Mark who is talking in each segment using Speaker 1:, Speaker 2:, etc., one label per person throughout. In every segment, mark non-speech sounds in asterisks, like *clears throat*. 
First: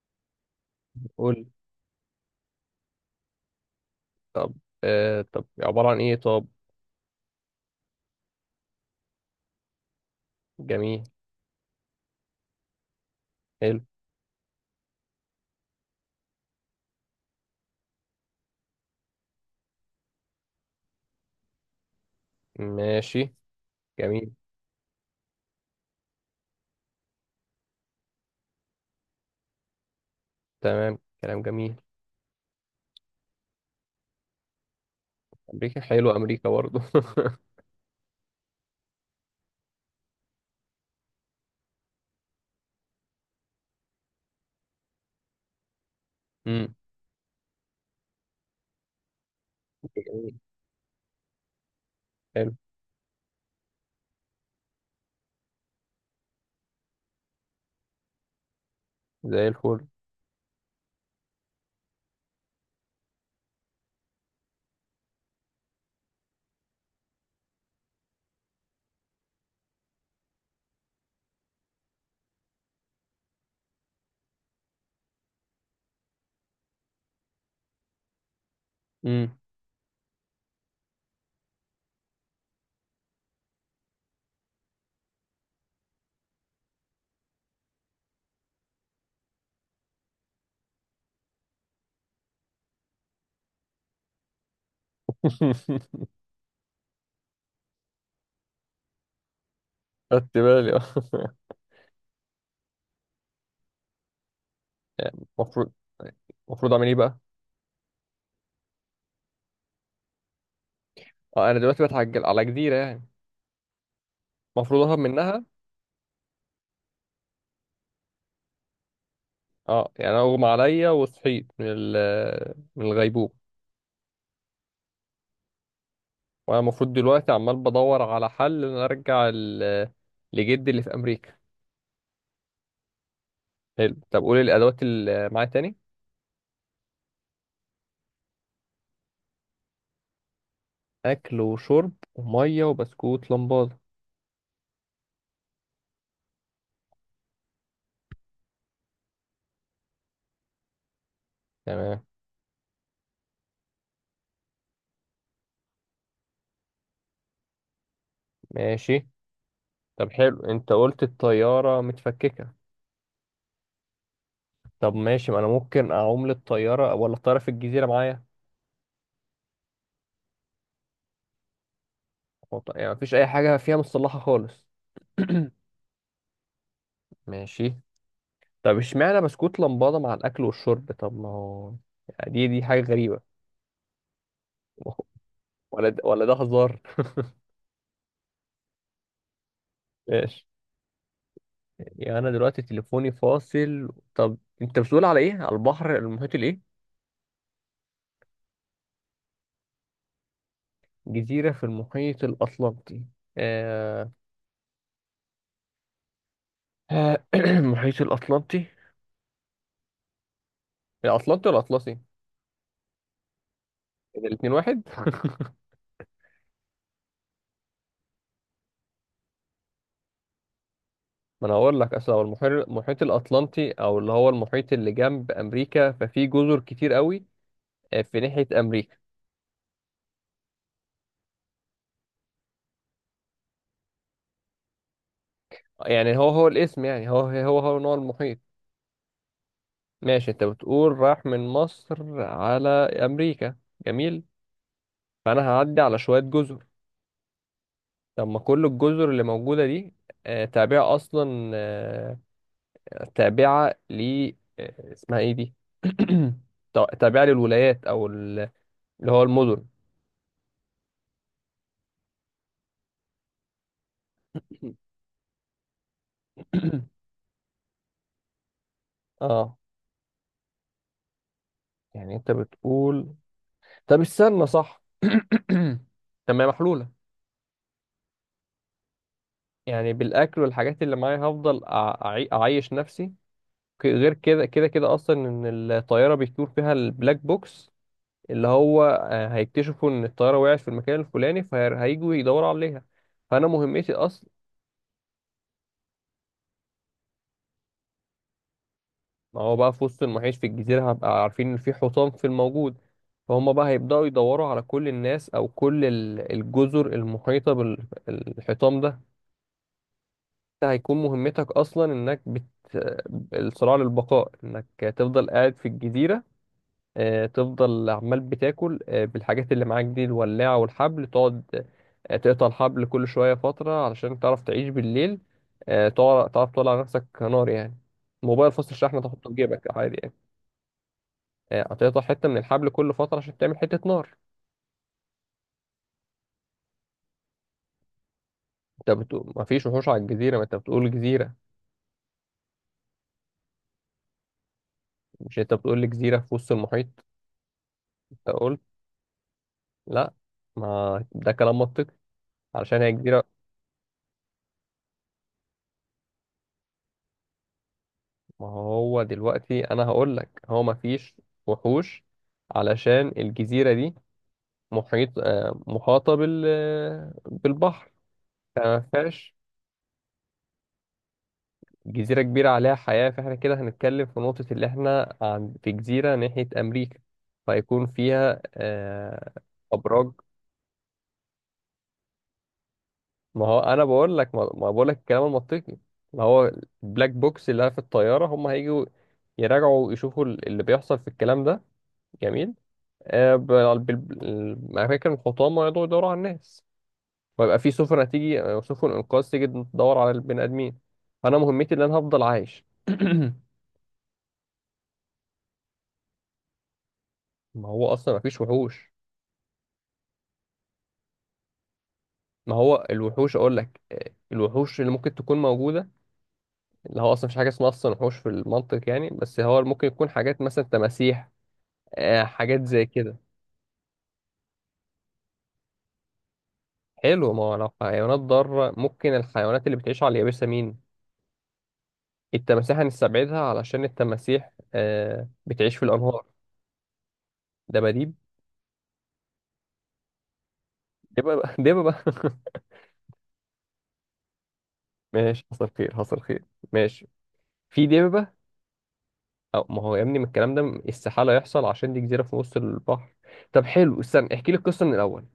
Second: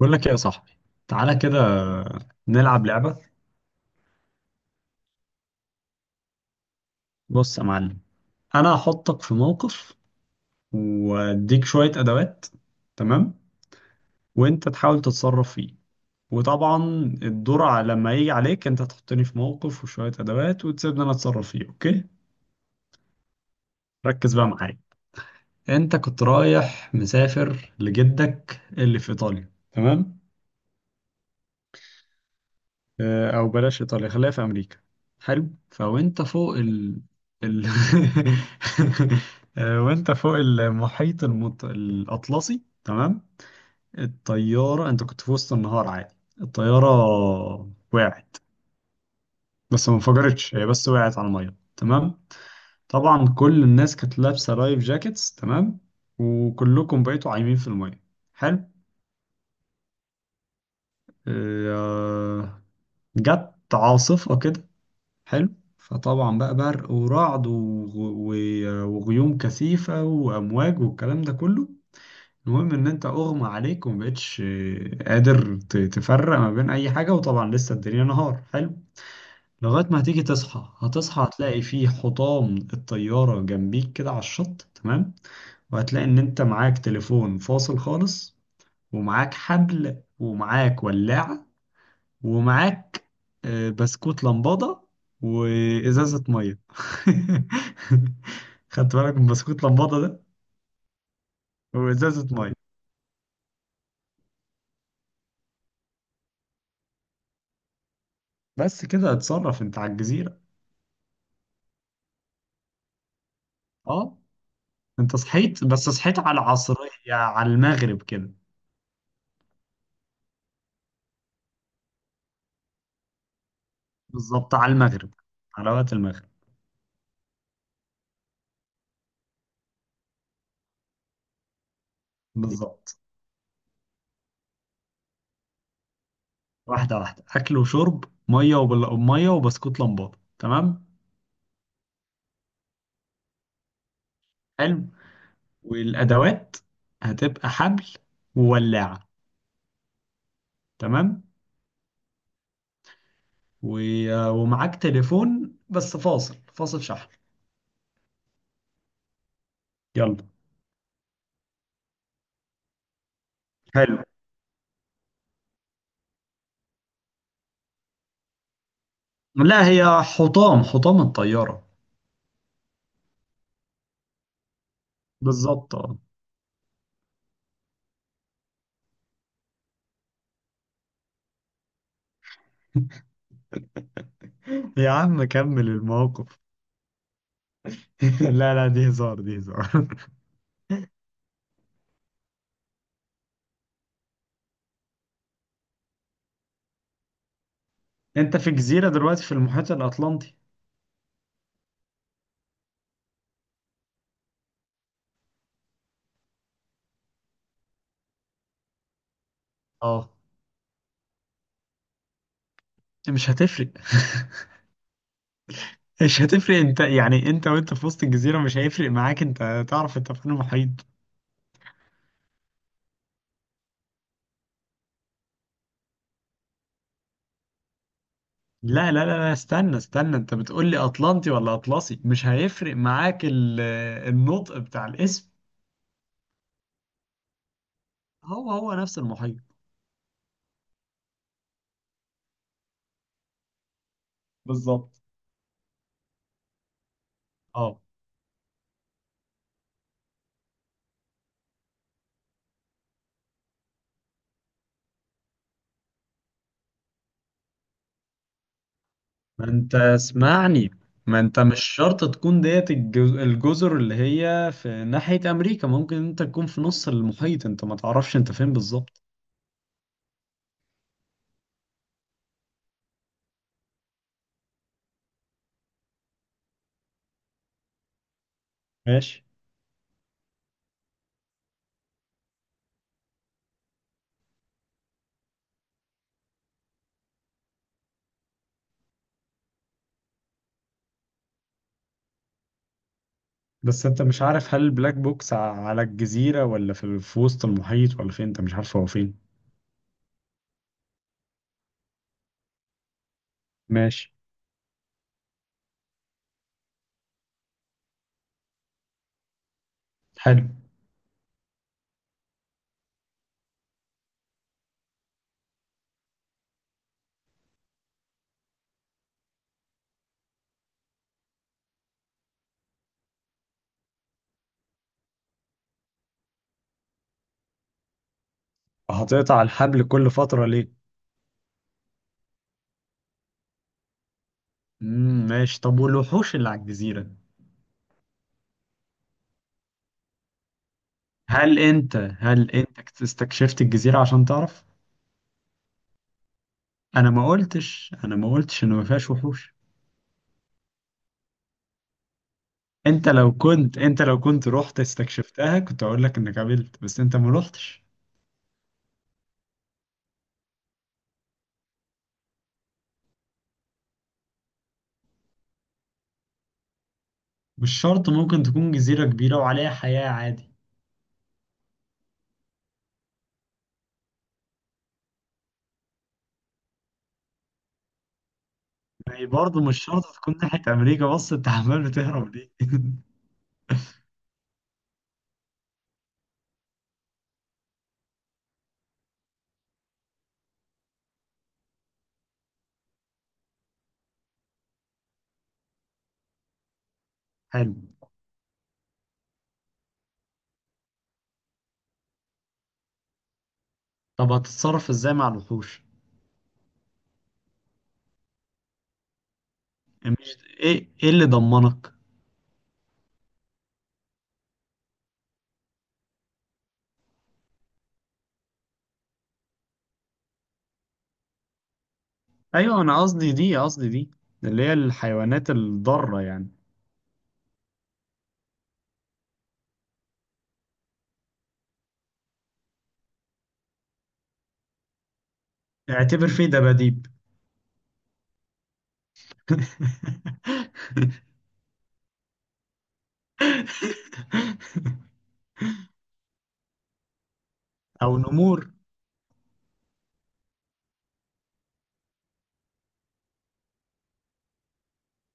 Speaker 1: بقول لك ايه يا صاحبي؟ تعالى
Speaker 2: قول.
Speaker 1: كده نلعب لعبة.
Speaker 2: طب آه طب عبارة عن ايه؟ طب
Speaker 1: بص يا معلم، انا هحطك في موقف
Speaker 2: جميل.
Speaker 1: واديك شوية ادوات، تمام؟
Speaker 2: حلو.
Speaker 1: وانت تحاول تتصرف فيه. وطبعا الدور لما يجي عليك انت تحطني في موقف وشوية ادوات وتسيبني انا اتصرف فيه. اوكي،
Speaker 2: ماشي جميل.
Speaker 1: ركز بقى معايا. انت كنت رايح مسافر لجدك اللي في ايطاليا، تمام؟
Speaker 2: تمام، كلام جميل.
Speaker 1: آه، او بلاش ايطاليا، خليها في امريكا. حلو،
Speaker 2: امريكا، حلو
Speaker 1: فوانت
Speaker 2: امريكا
Speaker 1: فوق
Speaker 2: برضه.
Speaker 1: ال *laughs* آه، وانت فوق المحيط الاطلسي، تمام. الطياره، انت كنت في وسط النهار عادي.
Speaker 2: *laughs* امم.
Speaker 1: الطياره وقعت، بس ما
Speaker 2: جميل.
Speaker 1: انفجرتش، هي بس وقعت على الميه، تمام.
Speaker 2: حلو.
Speaker 1: طبعا كل الناس كانت لابسه لايف جاكيتس، تمام، وكلكم بقيتوا عايمين في الميه. حلو.
Speaker 2: زي الفل.
Speaker 1: آه، جت عاصفه كده. حلو. فطبعا بقى برق ورعد وغيوم كثيفة وأمواج والكلام ده كله. المهم إن أنت أغمى عليك ومبقتش قادر تفرق ما بين أي حاجة، وطبعا لسه الدنيا نهار. حلو،
Speaker 2: امم.
Speaker 1: لغاية ما هتيجي تصحى، هتصحى هتلاقي فيه حطام الطيارة جنبيك كده على الشط، تمام. وهتلاقي إن أنت معاك تليفون فاصل خالص، ومعاك حبل، ومعاك ولاعة، ومعاك آه، بسكوت لمبادة
Speaker 2: *laughs*
Speaker 1: وإزازة مية. *laughs* خدت بالك من بسكوت لمبادة ده؟
Speaker 2: خدت بالي آه،.
Speaker 1: وإزازة مية.
Speaker 2: يعني المفروض، المفروض اعمل ايه بقى؟
Speaker 1: بس كده، اتصرف انت على الجزيرة.
Speaker 2: اه انا دلوقتي بتعجل على جزيرة يعني؟
Speaker 1: اه،
Speaker 2: المفروض اهرب
Speaker 1: انت
Speaker 2: منها؟
Speaker 1: صحيت، بس صحيت على العصرية، على المغرب كده.
Speaker 2: اه، يعني انا اغمى عليا وصحيت من الغيبوبة.
Speaker 1: بالظبط، على المغرب، على وقت المغرب.
Speaker 2: وانا المفروض دلوقتي عمال بدور على حل ان أنا ارجع لجدي اللي في امريكا.
Speaker 1: بالظبط.
Speaker 2: حلو، طب قول الادوات اللي معايا تاني.
Speaker 1: واحدة واحدة، أكل وشرب مية مية وبسكوت لمبادة، تمام.
Speaker 2: اكل وشرب وميه وبسكوت لمبادة،
Speaker 1: حلو، والأدوات هتبقى حبل وولاعة، تمام.
Speaker 2: تمام.
Speaker 1: ومعاك تليفون بس فاصل، فاصل شحن.
Speaker 2: ماشي. طب
Speaker 1: يلا،
Speaker 2: حلو، انت قلت الطياره متفككه.
Speaker 1: حلو.
Speaker 2: طب ماشي، ما انا ممكن اعوم للطياره، ولا الطياره في الجزيره معايا؟
Speaker 1: لا، هي حطام، حطام الطيارة.
Speaker 2: يعني مفيش اي حاجه فيها مصلحه خالص؟ *clears throat*
Speaker 1: بالظبط، اه.
Speaker 2: ماشي. طب اشمعنى بسكوت لمبادة مع الأكل والشرب؟ طب ما هو يعني دي حاجة غريبة.
Speaker 1: يا
Speaker 2: *laughs*
Speaker 1: عم كمل
Speaker 2: ولا ده ولا ده
Speaker 1: الموقف.
Speaker 2: هزار؟
Speaker 1: *laughs* لا لا، دي هزار، دي هزار.
Speaker 2: ماشي. يعني أنا دلوقتي تليفوني فاصل. طب أنت بتقول على إيه؟ على البحر المحيط الايه؟
Speaker 1: *laughs* انت في جزيرة دلوقتي في المحيط الأطلنطي.
Speaker 2: جزيرة في المحيط الأطلنطي. آه... *clears throat* المحيط الأطلنطي.
Speaker 1: اه.
Speaker 2: الأطلنطي ولا الأطلسي؟
Speaker 1: مش هتفرق.
Speaker 2: الاتنين واحد؟ *laughs*
Speaker 1: *laughs* مش هتفرق انت، يعني انت وانت في وسط الجزيرة مش هيفرق معاك، انت تعرف انت في المحيط.
Speaker 2: ما أنا هقول لك، أصل هو المحيط، المحيط الأطلنطي، أو اللي هو المحيط اللي جنب أمريكا، ففي جزر كتير قوي آه، في ناحية
Speaker 1: لا
Speaker 2: أمريكا.
Speaker 1: لا لا لا، استنى استنى، انت بتقول لي أطلنطي ولا أطلسي؟ مش هيفرق معاك النطق بتاع الاسم.
Speaker 2: يعني هو الاسم، يعني هو نوع المحيط.
Speaker 1: هو هو نفس المحيط.
Speaker 2: ماشي، أنت بتقول راح من مصر على أمريكا. جميل.
Speaker 1: بالظبط،
Speaker 2: فأنا هعدي على شوية جزر.
Speaker 1: اه.
Speaker 2: طب ما كل الجزر اللي موجودة دي آه، تابعة أصلا آه، تابعة ل آه، اسمها ايه دي؟ *clears throat* تابعة للولايات اللي هو
Speaker 1: ما
Speaker 2: المدن.
Speaker 1: انت اسمعني، ما انت مش شرط تكون ديت الجزر اللي هي في ناحية امريكا، ممكن انت تكون في نص
Speaker 2: *clears throat*
Speaker 1: المحيط، انت ما تعرفش انت فين بالظبط.
Speaker 2: اه، يعني انت بتقول، طب استنى صح. *clears throat* طب ما هي محلولة،
Speaker 1: ماشي.
Speaker 2: يعني بالاكل والحاجات اللي معايا هفضل اعيش نفسي. غير كده كده كده اصلا ان الطيارة بيطير فيها البلاك بوكس، اللي هو آه، هيكتشفوا ان الطيارة وقعت في المكان الفلاني، فهيجوا يدوروا عليها. فانا
Speaker 1: بس
Speaker 2: مهمتي،
Speaker 1: انت مش عارف هل البلاك بوكس على الجزيرة ولا في في وسط المحيط ولا فين، انت مش عارف هو فين.
Speaker 2: ما هو بقى في وسط المعيش في الجزيرة هبقى عارفين إن في حصان في الموجود، فهم بقى هيبدأوا
Speaker 1: ماشي.
Speaker 2: يدوروا على كل الناس أو كل الجزر المحيطة بالحيطان ده.
Speaker 1: حلو.
Speaker 2: ده هيكون مهمتك أصلا، إنك بت... الصراع للبقاء، إنك تفضل قاعد في الجزيرة آه، تفضل عمال بتاكل آه، بالحاجات اللي معاك دي، الولاعة والحبل، تقعد آه، تقطع الحبل كل شوية فترة علشان تعرف تعيش بالليل آه، تعرف تولع نفسك نار يعني. موبايل فصل الشحن تحطه في
Speaker 1: هتقطع
Speaker 2: جيبك
Speaker 1: الحبل
Speaker 2: عادي
Speaker 1: كل
Speaker 2: يعني.
Speaker 1: فترة ليه؟
Speaker 2: آه، هتقطع حتة من الحبل كل فترة عشان تعمل حتة نار.
Speaker 1: ماشي. طب والوحوش اللي على الجزيرة؟
Speaker 2: انت بتقول مفيش وحوش على الجزيرة، ما انت بتقول جزيرة.
Speaker 1: هل انت هل انت استكشفت الجزيرة عشان تعرف؟
Speaker 2: مش انت بتقول لي جزيرة في وسط المحيط؟
Speaker 1: انا ما قلتش، انا
Speaker 2: انت
Speaker 1: ما
Speaker 2: قلت.
Speaker 1: قلتش ان ما فيهاش وحوش.
Speaker 2: لا، ما ده كلام منطقي، علشان هي
Speaker 1: انت لو
Speaker 2: جزيرة.
Speaker 1: كنت، انت لو كنت رحت استكشفتها كنت اقول لك انك قابلت، بس انت ما رحتش.
Speaker 2: ما هو دلوقتي انا هقول لك هو مفيش وحوش، علشان الجزيرة دي محيط آه، محاطة بال آه،
Speaker 1: مش
Speaker 2: بالبحر،
Speaker 1: شرط، ممكن تكون
Speaker 2: فما
Speaker 1: جزيرة
Speaker 2: فيهاش.
Speaker 1: كبيرة وعليها حياة عادي.
Speaker 2: جزيرة كبيرة عليها حياة، فاحنا كده هنتكلم في نقطة اللي احنا عن في جزيرة ناحية أمريكا، فيكون فيها
Speaker 1: يعني
Speaker 2: آه
Speaker 1: برضه مش شرط
Speaker 2: أبراج.
Speaker 1: تكون ناحية امريكا، بس انت *laughs* عمال بتهرب ليه؟ *laughs*
Speaker 2: ما هو أنا بقول لك، ما بقول لك الكلام المنطقي. ما هو البلاك بوكس اللي في الطيارة، هم هيجوا يراجعوا يشوفوا اللي بيحصل في الكلام ده. جميل آه، الأماكن، الحطام، ويقعدوا يدوروا على الناس، ويبقى في
Speaker 1: حلو.
Speaker 2: سفن هتيجي آه، سفن إنقاذ تيجي تدور على البني آدمين. فأنا مهمتي إن أنا هفضل عايش. *clears throat*
Speaker 1: طب هتتصرف ازاي مع الوحوش؟
Speaker 2: ما هو أصلا مفيش وحوش.
Speaker 1: مش ايه، ايه اللي ضمنك؟
Speaker 2: ما هو الوحوش، اقول لك آه، الوحوش اللي ممكن تكون موجوده، اللي هو اصلا مفيش حاجه اسمها اصلا وحوش في المنطق يعني، بس هو ممكن يكون حاجات مثلا تماسيح آه، حاجات
Speaker 1: ايوه،
Speaker 2: زي
Speaker 1: انا
Speaker 2: كده.
Speaker 1: قصدي دي، قصدي دي اللي هي الحيوانات الضارة يعني.
Speaker 2: حلو، ما هو لو حيوانات ضاره، ممكن الحيوانات اللي بتعيش على اليابسه مين؟ التماسيح هنستبعدها علشان التماسيح آه، بتعيش في الانهار.
Speaker 1: اعتبر فيه دباديب.
Speaker 2: دباديب؟ دببة. *laughs* دببة. *laughs*
Speaker 1: *laughs*
Speaker 2: ماشي، حصل خير، حصل خير. ماشي، في
Speaker 1: او
Speaker 2: دببة.
Speaker 1: نمور.
Speaker 2: أو ما هو يا ابني من الكلام ده استحالة يحصل، عشان دي جزيرة في نص البحر. طب حلو، استنى احكي لي القصة من الأول.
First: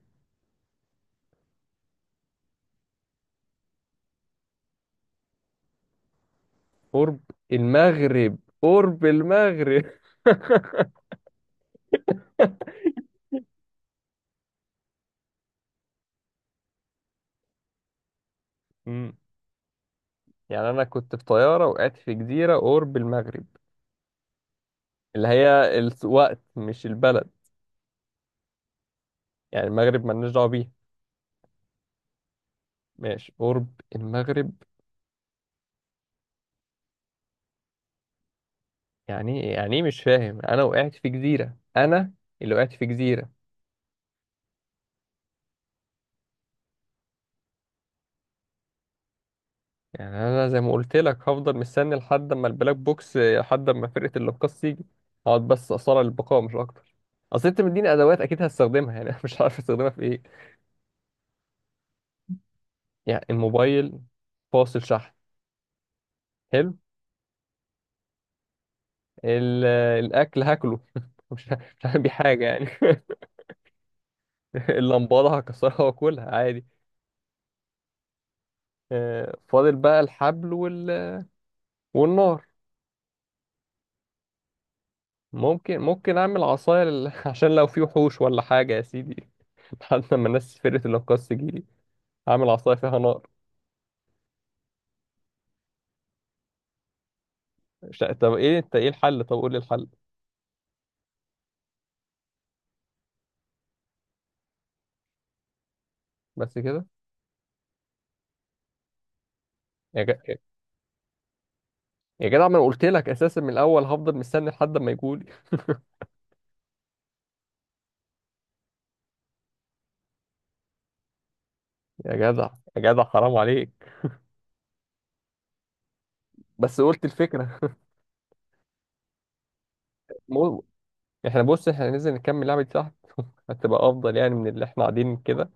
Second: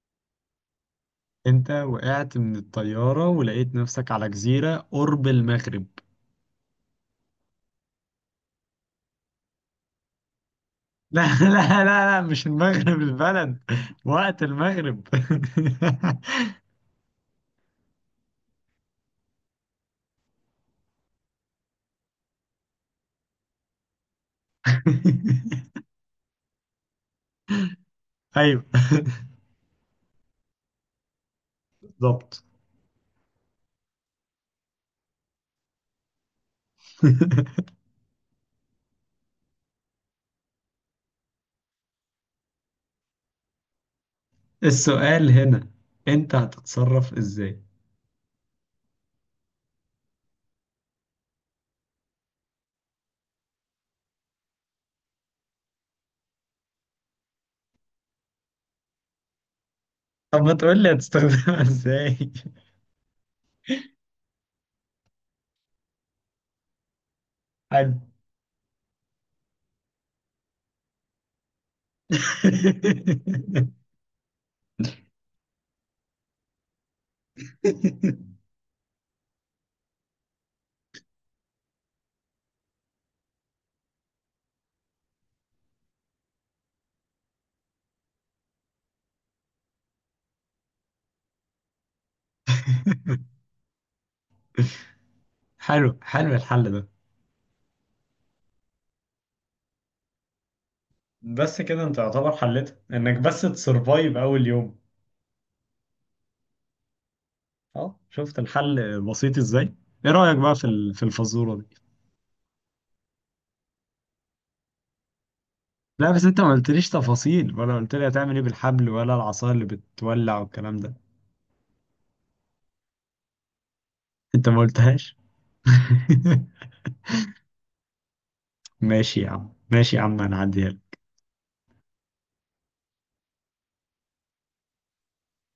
Speaker 1: انت وقعت من الطيارة ولقيت نفسك على جزيرة قرب المغرب.
Speaker 2: قرب المغرب؟ قرب المغرب؟ *laughs*
Speaker 1: *laughs* لا لا لا لا، مش المغرب البلد، وقت المغرب. *laughs*
Speaker 2: مم. يعني انا كنت في طياره وقعت في جزيره قرب المغرب، اللي هي الوقت مش البلد.
Speaker 1: ايوه،
Speaker 2: يعني المغرب مالناش دعوه بيها.
Speaker 1: بالظبط.
Speaker 2: ماشي، قرب المغرب.
Speaker 1: *laughs*
Speaker 2: يعني إيه؟ يعني ايه، مش فاهم؟ انا وقعت في جزيره، انا اللي وقعت في جزيره.
Speaker 1: السؤال هنا، انت هتتصرف ازاي؟
Speaker 2: يعني انا زي ما قلت لك، هفضل مستني لحد اما البلاك بوكس، لحد اما فرقه الانقاذ تيجي. اقعد بس اصارع البقاء، مش اكتر. اصل انت مديني ادوات اكيد هستخدمها يعني. *laughs* أنا مش عارف استخدمها في ايه.
Speaker 1: طب ما تقول لي هتستخدمها ازاي.
Speaker 2: يعني الموبايل فاصل شحن، حلو.
Speaker 1: *laughs* حلو.
Speaker 2: ال- الاكل هاكله. *laughs* مش هعمل بيه حاجه يعني. *laughs* اللمبادة هكسرها واكلها عادي.
Speaker 1: *laughs*
Speaker 2: آه، فاضل بقى الحبل وال... والنار. ممكن اعمل عصاية لل... *laughs* عشان لو في وحوش ولا حاجة يا سيدي، *laughs* لحد ما الناس فرقة الانقاذ تجيلي اعمل عصاية فيها نار.
Speaker 1: حلو، حلو الحل ده.
Speaker 2: مش... طب ايه؟ انت ايه الحل؟ طب قول لي الحل.
Speaker 1: بس كده، انت يعتبر حلتها انك بس تسرفايف اول يوم.
Speaker 2: بس كده؟
Speaker 1: اه، شفت الحل بسيط ازاي؟
Speaker 2: يا
Speaker 1: ايه
Speaker 2: جدع،
Speaker 1: رأيك بقى في في الفزورة دي؟
Speaker 2: يا جدع، ما انا قلت لك اساسا من الاول هفضل مستني لحد ما يجولي.
Speaker 1: لا بس انت ما قلتليش تفاصيل، ولا قلت لي هتعمل ايه بالحبل، ولا العصا اللي بتولع والكلام ده.
Speaker 2: يا جدع، يا جدع، حرام عليك.
Speaker 1: انت ما قلتهاش. *laughs*
Speaker 2: بس قلت الفكرة.
Speaker 1: ماشي يا عم، ماشي يا عم، انا
Speaker 2: مو...
Speaker 1: هعديها لك.
Speaker 2: احنا بص، احنا ننزل نكمل لعبة دي تحت. *laughs* هتبقى افضل يعني من اللي احنا قاعدين كده.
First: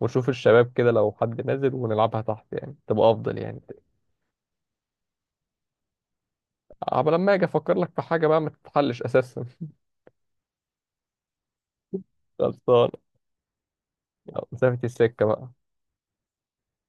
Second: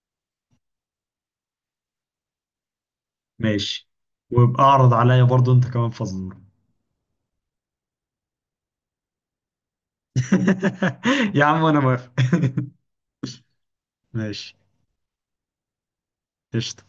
Speaker 2: ونشوف الشباب كده لو حد نازل ونلعبها تحت، يعني تبقى افضل يعني.
Speaker 1: ماشي، وابقى اعرض عليا برضو انت كمان فزورة.
Speaker 2: عبال لما اجي افكر لك في حاجة بقى ما تتحلش اساسا.
Speaker 1: *laughs* يا عم انا موافق.
Speaker 2: *laughs* خلصان.
Speaker 1: *laughs*
Speaker 2: يلا،
Speaker 1: ماشي،
Speaker 2: مسافة السكة بقى.
Speaker 1: قشطة.